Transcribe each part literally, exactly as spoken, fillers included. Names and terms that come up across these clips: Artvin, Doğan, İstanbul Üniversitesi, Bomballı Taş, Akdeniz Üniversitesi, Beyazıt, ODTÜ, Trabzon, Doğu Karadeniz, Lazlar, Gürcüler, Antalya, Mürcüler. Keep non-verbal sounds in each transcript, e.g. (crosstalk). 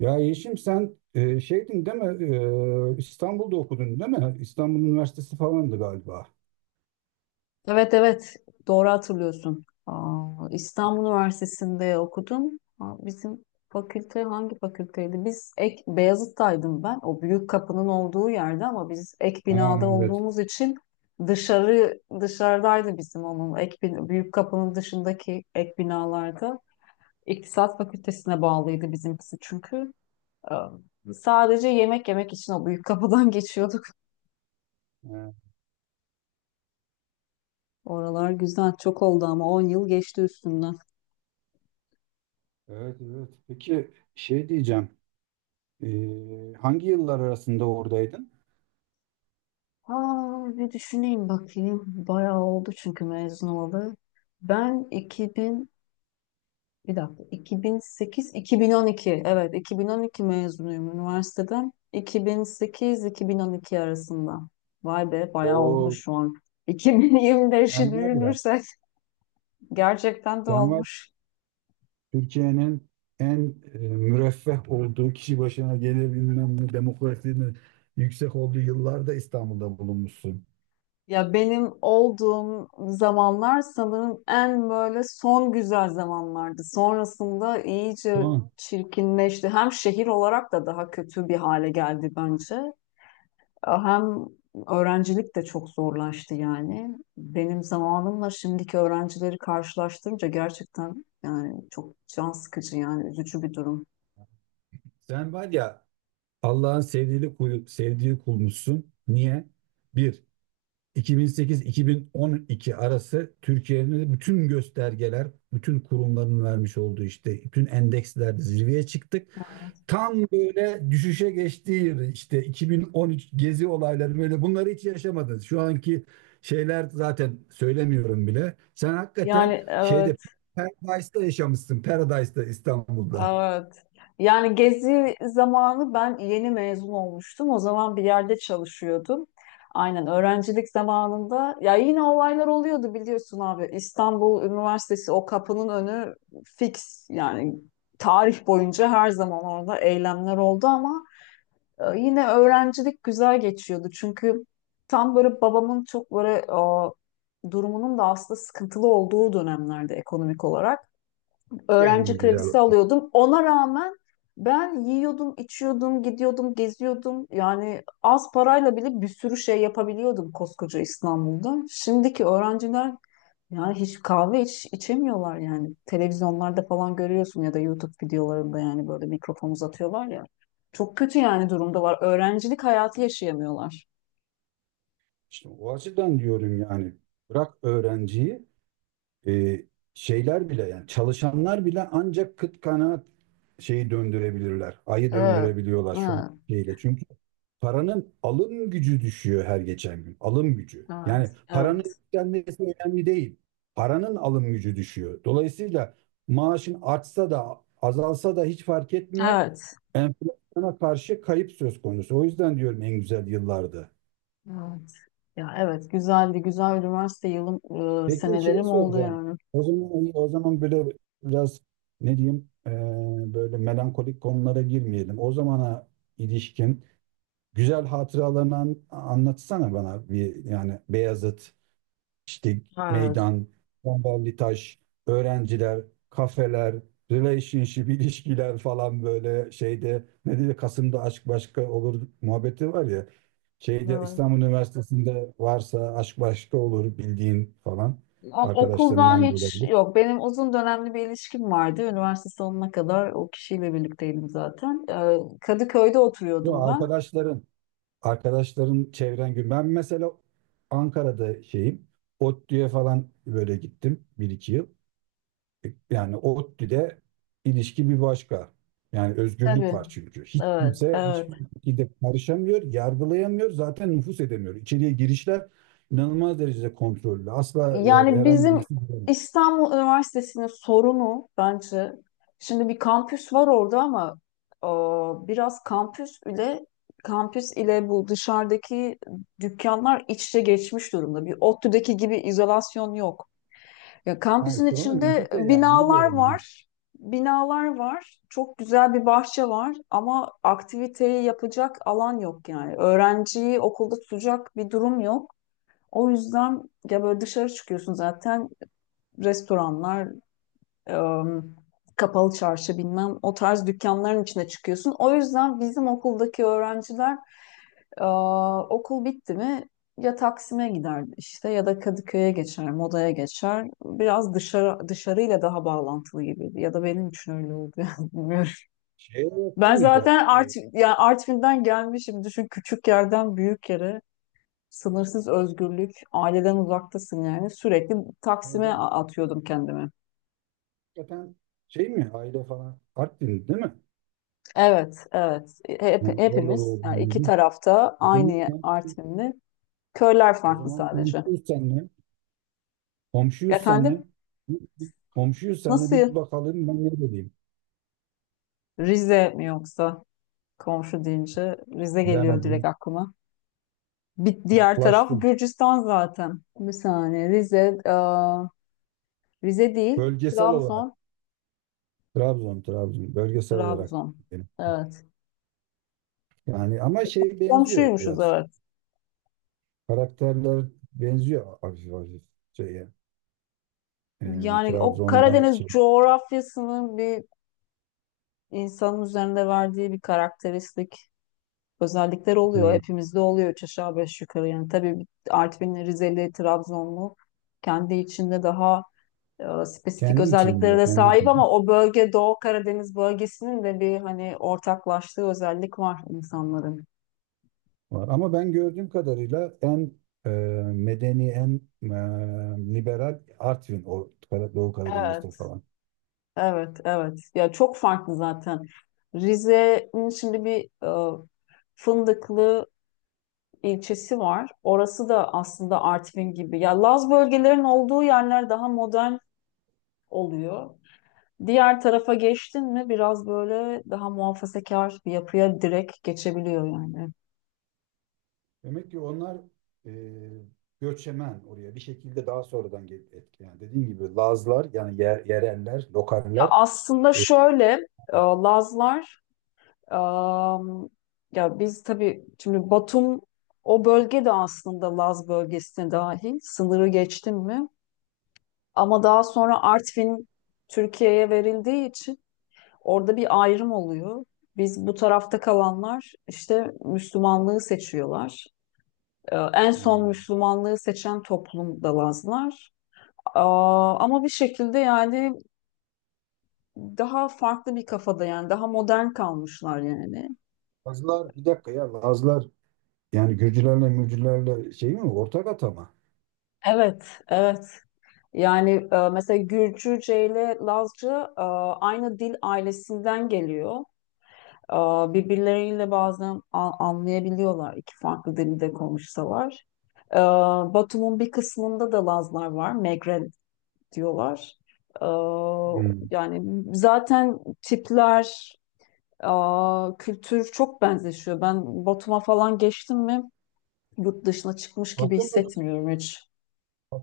Ya Yeşim sen e, şeydin değil mi? E, İstanbul'da okudun değil mi? İstanbul Üniversitesi falandı galiba. Evet, evet, doğru hatırlıyorsun. Aa, İstanbul Üniversitesi'nde okudum. Ha, Bizim fakülte hangi fakülteydi? Biz ek Beyazıt'taydım ben. O büyük kapının olduğu yerde ama biz ek Ha, binada evet. olduğumuz için dışarı dışarıdaydı bizim onun ek bin- büyük kapının dışındaki ek binalarda. İktisat Fakültesine bağlıydı bizimkisi çünkü. Aa, Sadece yemek yemek için o büyük kapıdan (laughs) geçiyorduk. Ha, Oralar güzel çok oldu ama on yıl geçti üstünden. evet, evet. Peki şey diyeceğim. E, hangi yıllar arasında oradaydın? Aa, bir düşüneyim bakayım. Bayağı oldu çünkü mezun olalı. Ben iki bin, bir dakika, iki bin sekiz-iki bin on iki, evet iki bin on iki mezunuyum üniversiteden. iki bin sekiz-iki bin on iki arasında. Vay be, bayağı O olmuş şu an. iki bin yirmi beşi sen var ya. düşünürsek (laughs) gerçekten de Sen var olmuş. Türkiye'nin en e, müreffeh olduğu kişi başına gelebilmem ne demokrasinin yüksek olduğu yıllarda İstanbul'da bulunmuşsun. Ya benim olduğum zamanlar sanırım en böyle son güzel zamanlardı. Sonrasında iyice Doğan, çirkinleşti. Hem şehir olarak da daha kötü bir hale geldi bence. Hem öğrencilik de çok zorlaştı yani. Benim zamanımla şimdiki öğrencileri karşılaştırınca gerçekten yani çok can sıkıcı yani üzücü bir durum. sen var ya, Allah'ın sevdiği kul, sevdiği kulmuşsun. Niye? Bir, iki bin sekiz-iki bin on iki arası Türkiye'nin de bütün göstergeler, bütün kurumların vermiş olduğu işte bütün endekslerde zirveye çıktık. Tam böyle düşüşe geçtiği yıl işte iki bin on üç gezi olayları, böyle bunları hiç yaşamadınız. Şu anki şeyler zaten söylemiyorum bile. Sen hakikaten Yani. şeyde Paradise'da yaşamışsın. Paradise'da, İstanbul'da. Evet. Yani gezi zamanı ben yeni mezun olmuştum. O zaman bir yerde çalışıyordum. Aynen öğrencilik zamanında ya yine olaylar oluyordu biliyorsun abi. İstanbul Üniversitesi o kapının önü fix yani tarih boyunca her zaman orada eylemler oldu ama e, yine öğrencilik güzel geçiyordu. Çünkü tam böyle babamın çok böyle o, durumunun da aslında sıkıntılı olduğu dönemlerde ekonomik olarak öğrenci En güzel. kredisi alıyordum. Ona rağmen ben yiyordum, içiyordum, gidiyordum, geziyordum. Yani az parayla bile bir sürü şey yapabiliyordum koskoca İstanbul'da. Şimdiki öğrenciler yani hiç kahve iç, içemiyorlar yani. Televizyonlarda falan görüyorsun ya da YouTube videolarında yani böyle mikrofon uzatıyorlar ya. Çok kötü yani durumdalar. Öğrencilik hayatı yaşayamıyorlar. İşte o açıdan diyorum yani. Bırak öğrenciyi, e, şeyler bile yani çalışanlar bile ancak kıt kanaat şeyi döndürebilirler. Ayı Evet. döndürebiliyorlar şu Evet. şeyle. Çünkü paranın alım gücü düşüyor her geçen gün. Alım gücü. Evet. Yani paranın Evet. yükselmesi önemli değil. Paranın alım gücü düşüyor. Dolayısıyla maaşın artsa da azalsa da hiç fark etmiyor. Evet. Enflasyona karşı kayıp söz konusu. O yüzden diyorum en güzel yıllardı. Evet. Ya evet, güzeldi. Güzel üniversite yılım e, Peki şeyi senelerim oldu soracağım. yani. O zaman hani, o zaman böyle biraz ne diyeyim eee, böyle melankolik konulara girmeyelim. O zamana ilişkin güzel hatıralarını an- anlatsana bana bir, yani Beyazıt, işte Evet. meydan, Bomballı Taş, öğrenciler, kafeler, relationship ilişkiler falan, böyle şeyde ne diyor, Kasım'da aşk başka olur muhabbeti var ya. Şeyde Evet. İstanbul Üniversitesi'nde varsa aşk başka olur bildiğin falan, O- Okuldan arkadaşlarından da hiç olabilir. yok. Benim uzun dönemli bir ilişkim vardı. Üniversite sonuna kadar o kişiyle birlikteydim zaten. Ee, Kadıköy'de Bu oturuyordum ben. arkadaşların arkadaşların çevren gün. Ben mesela Ankara'da şeyim. ODTÜ'ye falan böyle gittim bir iki yıl. Yani ODTÜ'de ilişki bir başka. Yani özgürlük Tabii. var çünkü. Hiç Evet. kimse Evet. hiçbir şekilde karışamıyor, yargılayamıyor, zaten nüfus edemiyor. İçeriye girişler inanılmaz derecede kontrollü. Asla her- Yani herhangi bir. bizim İstanbul Üniversitesi'nin sorunu bence şimdi bir kampüs var orada ama e, biraz kampüs ile kampüs ile bu dışarıdaki dükkanlar iç içe geçmiş durumda. Bir ODTÜ'deki gibi izolasyon yok. Ya Ha, kampüsün işte onu içinde müzik de yani onu binalar diyorum ya. var. Binalar var. Çok güzel bir bahçe var ama aktiviteyi yapacak alan yok yani. Öğrenciyi okulda tutacak bir durum yok. O yüzden ya böyle dışarı çıkıyorsun zaten, restoranlar, em, kapalı çarşı bilmem o tarz dükkanların içine çıkıyorsun. O yüzden bizim okuldaki öğrenciler, e, okul bitti mi ya Taksim'e gider işte ya da Kadıköy'e geçer, Moda'ya geçer. Biraz dışarı dışarıyla daha bağlantılı gibiydi ya da benim için öyle oldu (laughs) yani bilmiyorum. Şeye yakın Ben mıydı? zaten Ee, Art, yani Artvin'den gelmişim, düşün, küçük yerden büyük yere, sınırsız özgürlük, aileden uzaktasın yani sürekli Taksim'e orada a- atıyordum kendimi. hakikaten şey mi, aile falan Artvin değil mi? Evet, evet. E, Hep, Yani orada hepimiz yani doğdum iki dedim. tarafta O zaman aynı komşu, Artvinli. Köyler o farklı zaman sadece. komşuyuz seninle. Komşuyuz Efendim, seninle. Bir- bir- Komşuyuz seninle, bir nasıl? bakalım ben ne diyeyim. Rize mi yoksa? Komşu deyince Rize geliyor direkt Bilemedim. aklıma. Bir diğer taraf Yaklaştım. Gürcistan zaten. Bir saniye, Rize, aa, Rize değil, Bölgesel olarak Trabzon, Trabzon Trabzon, bölgesel olarak Trabzon. dedim. Evet. Yani ama şey benziyor Komşuymuşuz, biraz. evet. Karakterler benziyor hafif hafif şeye. Ee, Yani o Trabzon'la Karadeniz şey, coğrafyasının bir insanın üzerinde verdiği bir karakteristik özellikler oluyor. evet. Hepimizde oluyor üç aşağı beş yukarı. Yani tabii bir Artvinli, Rizeli, Trabzonlu kendi içinde daha e, spesifik Kendi özelliklere içinde, de kendi sahip içinde ama o bölge Doğu Karadeniz bölgesinin de bir hani ortaklaştığı özellik var insanların. var. Ama ben gördüğüm kadarıyla en e, medeni, en e, liberal Artvin, o Kara- Doğu Karadeniz'de Evet, falan. evet, evet. Ya çok farklı zaten. Rize'nin şimdi bir e, Fındıklı ilçesi var. Orası da aslında Artvin gibi. Ya Laz bölgelerin olduğu yerler daha modern oluyor. Diğer tarafa geçtin mi biraz böyle daha muhafazakar bir yapıya direkt geçebiliyor yani. Demek ki onlar e, göçemen oraya bir şekilde daha sonradan gelip etkileyen. Dediğim gibi Lazlar yani yer, yereller, Ya lokaller. aslında e, şöyle, e, Lazlar, e, ya biz tabii şimdi Batum, o bölge de aslında Laz bölgesine dahil sınırı geçtin mi? Ama daha sonra Artvin Türkiye'ye verildiği için orada bir ayrım oluyor. Biz bu tarafta kalanlar işte Müslümanlığı seçiyorlar. Ee, En son hmm, Müslümanlığı seçen toplum da Lazlar. Aa, Ama bir şekilde yani daha farklı bir kafada yani daha modern kalmışlar yani. Lazlar, bir dakika ya, Lazlar yani Gürcülerle Mürcülerle şey mi, ortak atama? Evet, evet. Yani e, mesela Gürcüce ile Lazca, e, aynı dil ailesinden geliyor. E, Birbirleriyle bazen a- anlayabiliyorlar iki farklı dilde konuşsalar. E, Batum'un bir kısmında da Lazlar var, Megre diyorlar. Ee, Hmm. Yani zaten tipler, aa, kültür çok benzeşiyor. Ben Batum'a falan geçtim mi yurt dışına çıkmış gibi Batı mı? hissetmiyorum hiç.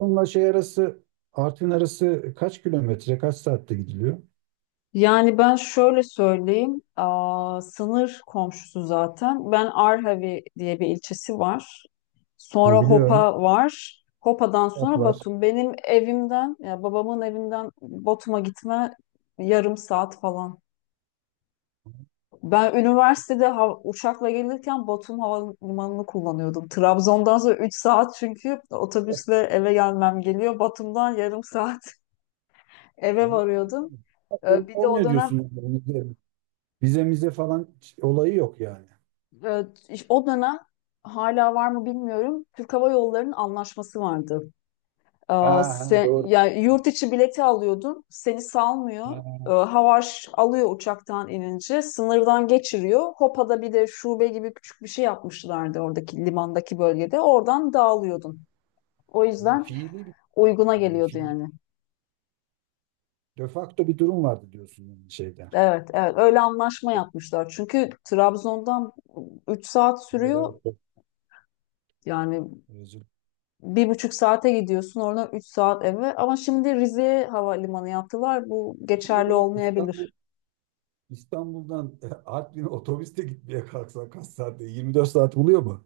Bununla şey arası, Artvin arası kaç kilometre, kaç saatte gidiliyor? Yani ben şöyle söyleyeyim, aa, sınır komşusu zaten. Ben Arhavi diye bir ilçesi var. Ha, Sonra biliyorum. Hopa var. Hopa'dan Saat sonra var. Batum. Benim evimden, ya babamın evinden Batum'a gitme yarım saat falan. Ben üniversitede ha- uçakla gelirken Batum Havalimanı'nı kullanıyordum. Trabzon'dan sonra üç saat çünkü otobüsle eve gelmem geliyor. Batum'dan yarım saat (laughs) eve Ha. varıyordum. Ee, Sorun Bir de o olmuyor dönem, diyorsun yani. Vize, vize mize falan olayı yok yani. e, iş- o dönem hala var mı bilmiyorum. Türk Hava Yolları'nın anlaşması vardı. Ha, Aa, ha, Sen, doğru. yani yurt içi bileti alıyordun, seni Ha, salmıyor. Ee, ha. Havaş alıyor uçaktan inince, sınırdan geçiriyor. Hopa'da bir de şube gibi küçük bir şey yapmışlardı oradaki limandaki bölgede. Oradan dağılıyordun. O yüzden Fiili bir, uyguna yani geliyordu fiil. yani. De facto bir durum vardı diyorsun yani şeyde. Evet, evet. Öyle anlaşma yapmışlar. Çünkü Trabzon'dan üç saat Evet, sürüyor. evet. Yani Özür bir buçuk saate gidiyorsun, oradan üç saat eve. Ama şimdi Rize'ye havalimanı yaptılar. Bu dilerim. geçerli Bir de İstanbul, olmayabilir. İstanbul'dan (laughs) Artvin'e otobüste gitmeye kalksan kaç saatte? yirmi dört saat buluyor mu?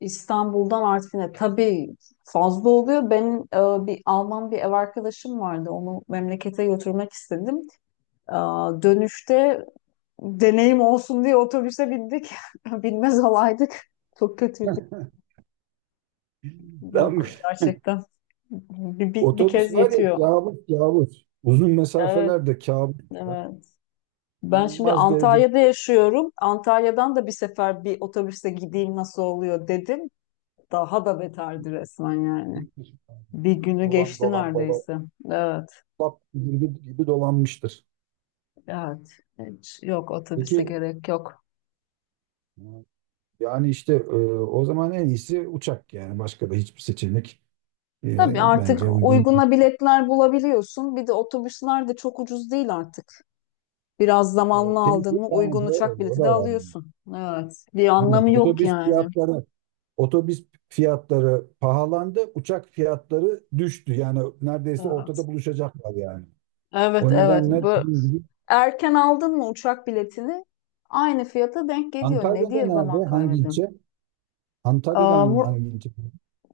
İstanbul'dan Artvin'e tabii fazla oluyor. Benim e, bir Alman bir ev arkadaşım vardı. Onu memlekete götürmek istedim. E, Dönüşte deneyim olsun diye otobüse bindik. (laughs) Binmez olaydık. Çok kötüydü. (laughs) Lan. Yok, gerçekten. Bir, bir, bir Otobüs kez var ya, yetiyor. kabus kabus. Uzun Evet, mesafelerde kabus, ya. evet. Ben şimdi İnanılmaz derecede Antalya'da yaşıyorum. Antalya'dan da bir sefer bir otobüste gideyim nasıl oluyor dedim. Daha da beterdi resmen yani. Bir günü dolan geçti dolan baba neredeyse. Evet. bak, gibi, gibi, dolanmıştır. Evet. Hiç yok, otobüse Peki gerek yok. yani işte e, o zaman en iyisi uçak yani, başka da hiçbir seçenek Tabii e, artık bence uygun. uyguna biletler bulabiliyorsun. Bir de otobüsler de çok ucuz değil artık. Biraz zamanlı Evet, değil mi? aldın mı Yani uygun doğru, uçak o bileti de da var. yani. alıyorsun. Evet. Bir Aynen. anlamı yok Otobüs yani. fiyatları otobüs fiyatları pahalandı, uçak fiyatları düştü. Yani neredeyse Evet. ortada buluşacaklar yani. Evet, O evet. nedenle Bu Erken aldın mı uçak biletini aynı fiyata denk geliyor. Ne Antalya'da diye zaman nerede? Hangi kaybedin? ilçe? Antalya'da hangi, hangi ilçe?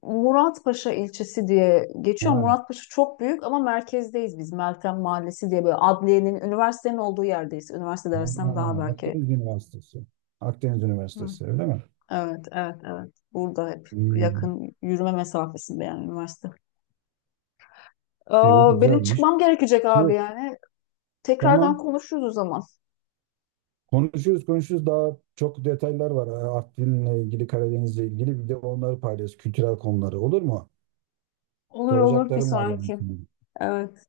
Muratpaşa ilçesi diye geçiyor. Ha, Muratpaşa çok büyük ama merkezdeyiz biz. Meltem Mahallesi diye böyle adliyenin, üniversitenin olduğu yerdeyiz. Üniversite ha, ha. dersem daha belki. Akdeniz Üniversitesi. Akdeniz Hı. Üniversitesi öyle mi? Evet, evet, evet. Burada hep Hmm, yakın yürüme mesafesinde yani üniversite. iyi, Aa, benim güzelmiş. çıkmam gerekecek abi Şey, yani. Tekrardan tamam. konuşuruz o zaman. Konuşuyoruz konuşuyoruz. Daha çok detaylar var. Ha, Artvin'le ilgili, Karadeniz'le ilgili. Bir de onları paylaş. Kültürel konuları. Olur mu? Olur, olur. Bir Soracaklarım var yani. sonraki. Evet.